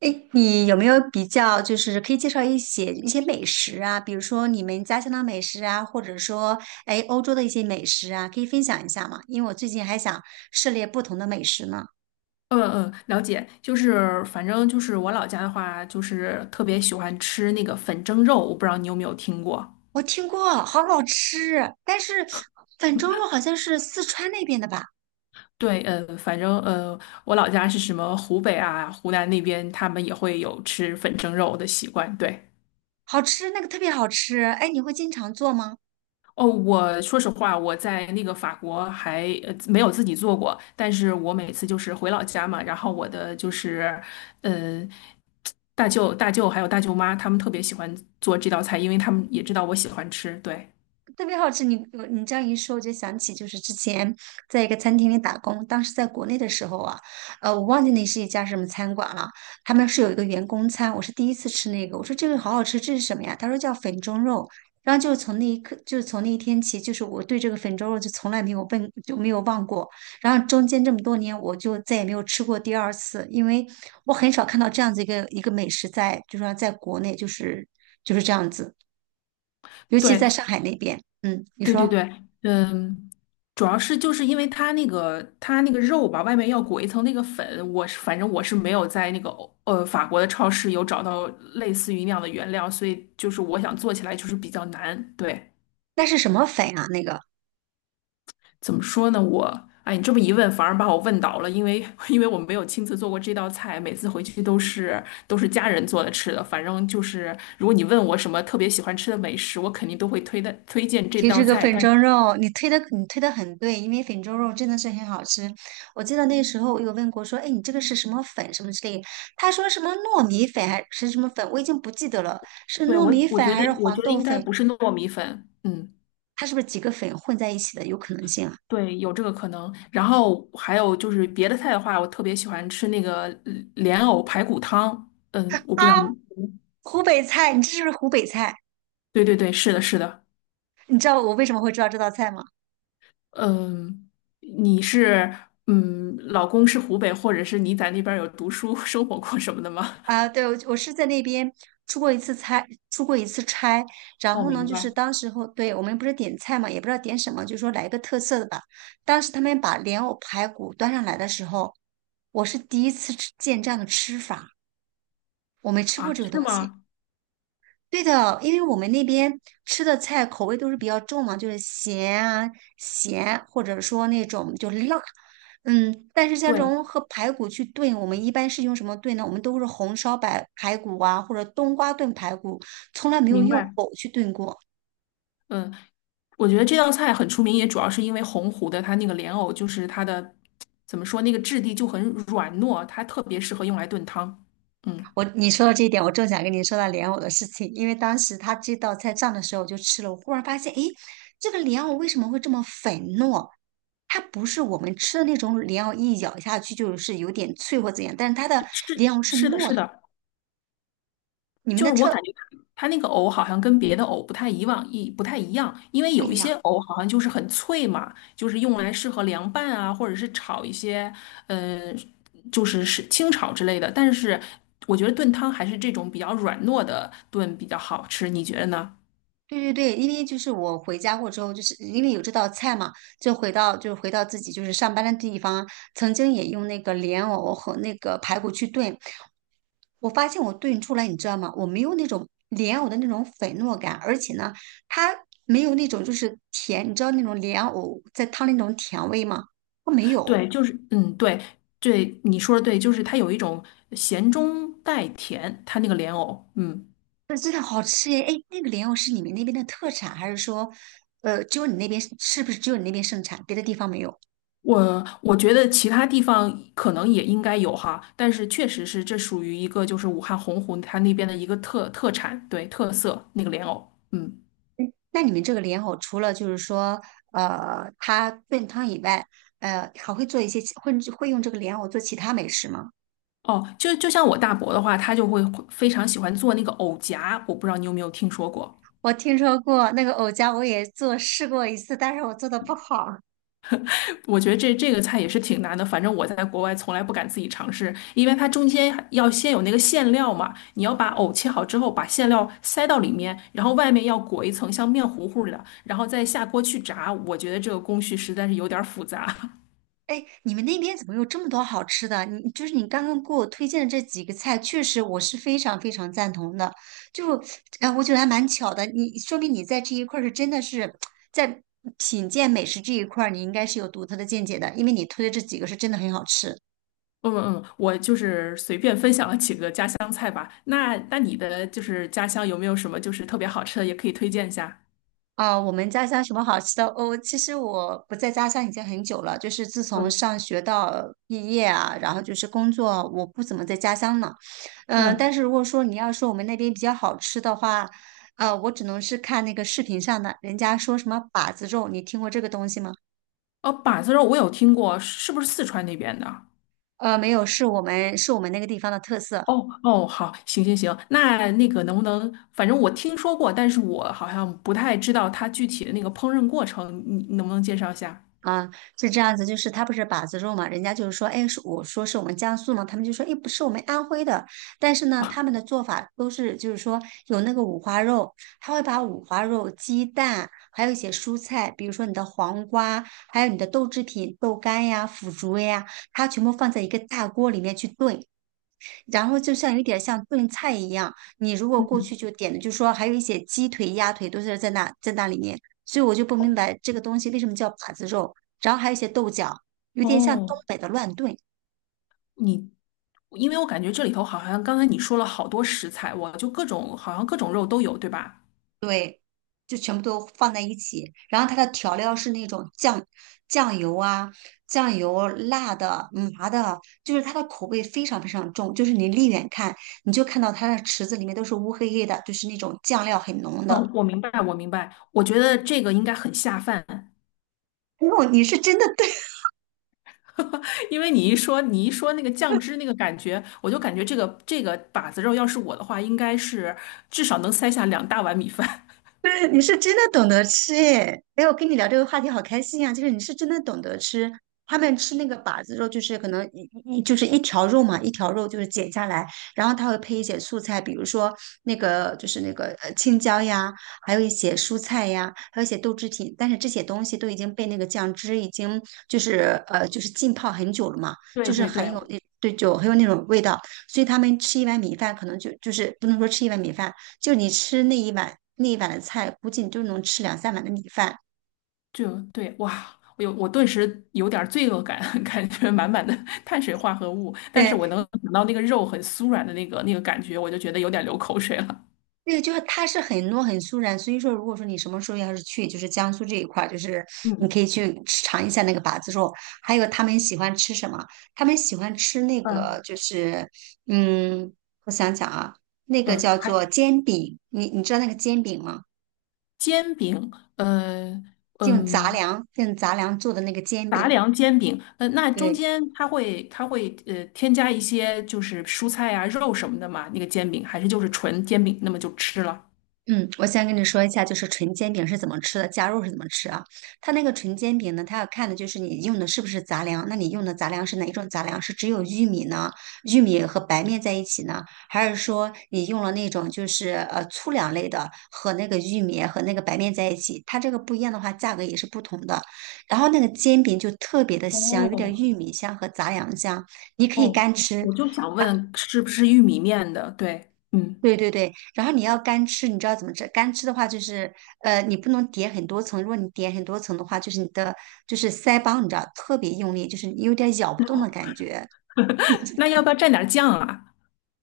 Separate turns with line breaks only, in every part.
哎，你有没有比较，就是可以介绍一些美食啊，比如说你们家乡的美食啊，或者说，哎，欧洲的一些美食啊，可以分享一下吗？因为我最近还想涉猎不同的美食呢。
嗯嗯，了解。就是反正就是我老家的话，就是特别喜欢吃那个粉蒸肉，我不知道你有没有听过。
我听过，好好吃，但是粉蒸肉好像是四川那边的吧，
对，我老家是什么湖北啊、湖南那边，他们也会有吃粉蒸肉的习惯。对。
好吃，那个特别好吃。哎，你会经常做吗？
哦，我说实话，我在那个法国还没有自己做过，但是我每次就是回老家嘛，然后我的就是嗯，大舅还有大舅妈，他们特别喜欢做这道菜，因为他们也知道我喜欢吃。对。
特别好吃，你这样一说，我就想起就是之前在一个餐厅里打工，当时在国内的时候啊，我忘记那是一家什么餐馆了，他们是有一个员工餐，我是第一次吃那个，我说这个好好吃，这是什么呀？他说叫粉蒸肉，然后就是从那一刻，就是从那一天起，就是我对这个粉蒸肉就从来没有问，就没有忘过，然后中间这么多年，我就再也没有吃过第二次，因为我很少看到这样子一个一个美食在，就是说在国内就是这样子，尤其
对，
在上海那边，嗯，你
对对
说。
对，嗯，主要是就是因为它那个肉吧，外面要裹一层那个粉，我是没有在那个法国的超市有找到类似于那样的原料，所以就是我想做起来就是比较难。对，
那是什么粉啊？那个
怎么说呢？哎，你这么一问，反而把我问倒了，因为 因为我没有亲自做过这道菜，每次回去都是家人做的吃的。反正就是如果你问我什么特别喜欢吃的美食，我肯定都会推荐这
其实
道
这个
菜。
粉
但。
蒸肉，你推的很对，因为粉蒸肉真的是很好吃。我记得那时候我有问过说，哎，你这个是什么粉什么之类的他说什么糯米粉还是什么粉，我已经不记得了，是
对，
糯
我
米
我
粉
觉
还
得
是
我觉
黄
得
豆
应该
粉？
不是糯米粉。嗯，
它是不是几个粉混在一起的？有可能性啊！
对，有这个可能。然后还有就是别的菜的话，我特别喜欢吃那个莲藕排骨汤。嗯，我
啊，
不知道你
湖北菜，你这是不是湖北菜？
对对对，是的，是的。
你知道我为什么会知道这道菜吗？
嗯，你是嗯，老公是湖北，或者是你在那边儿有读书 生活过什么的吗？
啊，对，我是在那边出过一次差。然
哦，
后呢，
明
就是
白。
当时候，对，我们不是点菜嘛，也不知道点什么，就说来一个特色的吧。当时他们把莲藕排骨端上来的时候，我是第一次吃见这样的吃法，我没吃
啊，
过这个
是
东西。
吗？
对的，因为我们那边吃的菜口味都是比较重嘛，就是咸，或者说那种就辣，嗯。但是像这
对，
种和排骨去炖，我们一般是用什么炖呢？我们都是红烧白排骨啊，或者冬瓜炖排骨，从来没有
明
用
白。
藕去炖过。
嗯，我觉得这道菜很出名，也主要是因为洪湖的它那个莲藕，就是它的怎么说，那个质地就很软糯，它特别适合用来炖汤。嗯，
你说到这一点，我正想跟你说到莲藕的事情，因为当时他这道菜上的时候我就吃了，我忽然发现，诶，这个莲藕为什么会这么粉糯？它不是我们吃的那种莲藕，一咬下去就是有点脆或怎样，但是它的
是
莲藕是
是的，
糯
是
的，
的。
你们
就
的
是我感觉它那个藕好像跟别的藕不太以往一不太一样，因为
不
有一
一
些
样。
藕好像就是很脆嘛，就是用来适合凉拌啊，或者是炒一些嗯，就是清炒之类的。但是我觉得炖汤还是这种比较软糯的炖比较好吃，你觉得呢？
对对对，因为就是我回家过之后，就是因为有这道菜嘛，就回到自己就是上班的地方，曾经也用那个莲藕和那个排骨去炖，我发现我炖出来，你知道吗？我没有那种莲藕的那种粉糯感，而且呢，它没有那种就是甜，你知道那种莲藕在汤里那种甜味吗？它没有，
对，就是嗯，对对，你说的对，就是它有一种咸中带甜，它那个莲藕。嗯，
那真的好吃耶！哎，那个莲藕是你们那边的特产，还是说，只有你那边是不是只有你那边盛产，别的地方没有？
我觉得其他地方可能也应该有哈，但是确实是这属于一个就是武汉洪湖它那边的一个特产，对，特色那个莲藕。嗯，
那你们这个莲藕除了就是说，它炖汤以外，还会做一些其会会用这个莲藕做其他美食吗？
哦，就就像我大伯的话，他就会非常喜欢做那个藕夹，我不知道你有没有听说过。
我听说过那个藕夹，我也做试过一次，但是我做的不好。
我觉得这个菜也是挺难的，反正我在国外从来不敢自己尝试，因为它中间还要先有那个馅料嘛，你要把藕切好之后，把馅料塞到里面，然后外面要裹一层像面糊糊的，然后再下锅去炸。我觉得这个工序实在是有点儿复杂。
哎，你们那边怎么有这么多好吃的？你就是你刚刚给我推荐的这几个菜，确实我是非常非常赞同的。就，哎，我觉得还蛮巧的。你说明你在这一块儿是真的是在品鉴美食这一块儿，你应该是有独特的见解的，因为你推的这几个是真的很好吃。
嗯嗯，我就是随便分享了几个家乡菜吧。那你的就是家乡有没有什么就是特别好吃的，也可以推荐一下？
啊，我们家乡什么好吃的哦？其实我不在家乡已经很久了，就是自从
嗯
上学到毕业啊，然后就是工作，我不怎么在家乡呢。嗯，
嗯，
但是如果说你要说我们那边比较好吃的话，我只能是看那个视频上的，人家说什么把子肉，你听过这个东西吗？
哦，板子肉我有听过，是不是四川那边的？
没有，是我们那个地方的特色。
哦哦，好，行行行，那那个能不能，反正我听说过，但是我好像不太知道它具体的那个烹饪过程，你能不能介绍一下？
啊，是这样子，就是他不是把子肉嘛，人家就是说，哎，是我说是我们江苏嘛，他们就说，哎，不是我们安徽的，但是呢，他们的做法都是就是说有那个五花肉，他会把五花肉、鸡蛋，还有一些蔬菜，比如说你的黄瓜，还有你的豆制品、豆干呀、腐竹呀，它全部放在一个大锅里面去炖，然后就像有点像炖菜一样，你如果过
嗯，
去就点的，就说还有一些鸡腿、鸭腿都是在那里面，所以我就不明白这个东西为什么叫把子肉，然后还有一些豆角，有点像东
哦，
北的乱炖，
你，因为我感觉这里头好像刚才你说了好多食材，我就各种好像各种肉都有，对吧？
就全部都放在一起，然后它的调料是那种酱油啊、酱油、辣的、麻的，就是它的口味非常非常重，就是你离远看你就看到它的池子里面都是乌黑黑的，就是那种酱料很浓的。
哦，我明白，我明白，我觉得这个应该很下饭。
哦，你是真的对。
因为你一说那个酱汁那个感觉，我就感觉这个把子肉要是我的话，应该是至少能塞下两大碗米饭。
对，你是真的懂得吃耶！哎，我跟你聊这个话题好开心呀、就是你是真的懂得吃，他们吃那个把子肉，就是可能一就是一条肉嘛，一条肉就是剪下来，然后他会配一些素菜，比如说那个青椒呀，还有一些蔬菜呀，还有一些豆制品，但是这些东西都已经被那个酱汁已经就是浸泡很久了嘛，就
对
是
对
很
对，
有那对就很有那种味道，所以他们吃一碗米饭可能就是不能说吃一碗米饭。就是你吃那一碗那一碗的菜，估计你就能吃两三碗的米饭。
就对，哇，我顿时有点儿罪恶感，感觉满满的碳水化合物，但是
对，
我能想到那个肉很酥软的那个感觉，我就觉得有点流口水了。
那个就是它是很糯很酥软，所以说如果说你什么时候要是去就是江苏这一块儿，就是你
嗯
可以去尝一下那个把子肉，还有他们喜欢吃什么？他们喜欢吃那
嗯
个就是嗯，我想想啊，那个
嗯，
叫
还
做煎饼，你知道那个煎饼吗？
煎饼，呃
用杂
嗯，
粮用杂粮做的那个煎
杂
饼，
粮煎饼，呃，那中
对。
间它会添加一些就是蔬菜啊、肉什么的嘛，那个煎饼还是就是纯煎饼，那么就吃了。
嗯，我先跟你说一下，就是纯煎饼是怎么吃的，加肉是怎么吃啊？它那个纯煎饼呢，它要看的就是你用的是不是杂粮。那你用的杂粮是哪一种杂粮？是只有玉米呢？玉米和白面在一起呢？还是说你用了那种就是粗粮类的和那个玉米和那个白面在一起？它这个不一样的话，价格也是不同的。然后那个煎饼就特别的香，有点
哦
玉米香和杂粮香，你可以
哦，
干吃，
我就想问是不是玉米面的？对，嗯。
对对对，然后你要干吃，你知道怎么吃？干吃的话就是，你不能叠很多层。如果你叠很多层的话，你的腮帮，你知道特别用力，就是你有点咬不动的感觉。
那要不要蘸点酱啊？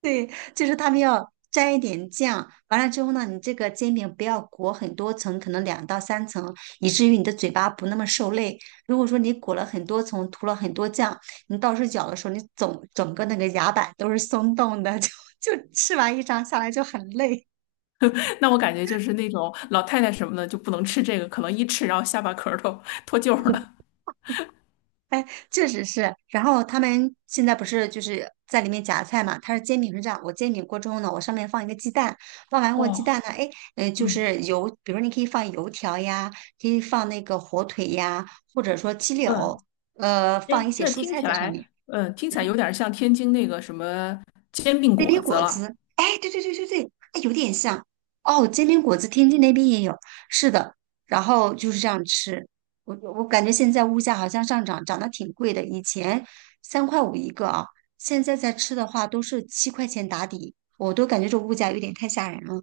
对，就是他们要沾一点酱，完了之后呢，你这个煎饼不要裹很多层，可能2到3层，以至于你的嘴巴不那么受累。如果说你裹了很多层，涂了很多酱，你到时候咬的时候，你总整个那个牙板都是松动的，就吃完一张下来就很累。
那我感觉就是那种老太太什么的就不能吃这个，可能一吃然后下巴壳儿都脱臼儿了。
哎，确实是。然后他们现在不是就是在里面夹菜嘛？它是煎饼是这样，我煎饼锅之后呢，我上面放一个鸡蛋，放完我鸡蛋
哇，
呢，哎，就
嗯
是油，比如你可以放油条呀，可以放那个火腿呀，或者说鸡柳，
嗯，哎，
放一些
这
蔬
听
菜
起
在上面。
来，嗯，听起来
嗯，
有点像天津那个什么煎饼
煎
果
饼
子
果
了。
子，哎，对对对对对，哎，有点像哦。煎饼果子，天津那边也有，是的。然后就是这样吃，我感觉现在物价好像上涨，涨得挺贵的。以前3块5一个啊，现在在吃的话都是7块钱打底，我都感觉这物价有点太吓人了。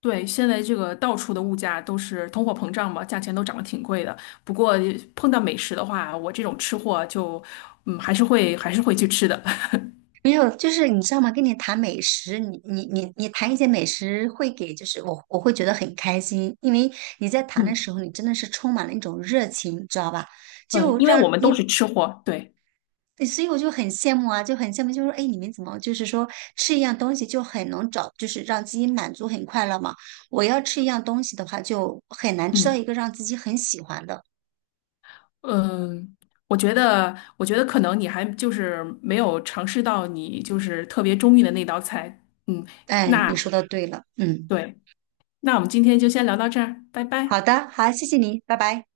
对，现在这个到处的物价都是通货膨胀嘛，价钱都涨得挺贵的。不过碰到美食的话，我这种吃货就，嗯，还是会去吃的。
没有，就是你知道吗？跟你谈美食，你谈一些美食，会给就是我会觉得很开心，因为你在谈的
嗯
时候，你真的是充满了一种热情，你知道吧？
嗯，
就
因为我
让
们都
你
是吃货，对，
对，所以我就很羡慕啊，就很羡慕，就是说，哎，你们怎么就是说吃一样东西就很能找，就是让自己满足很快乐嘛？我要吃一样东西的话，就很难吃到
嗯。
一个让自己很喜欢的。
嗯，我觉得可能你还就是没有尝试到你就是特别中意的那道菜。嗯，
哎，
那
你说的对了，嗯，
对，那我们今天就先聊到这儿，拜拜。
好的，好，谢谢你，拜拜。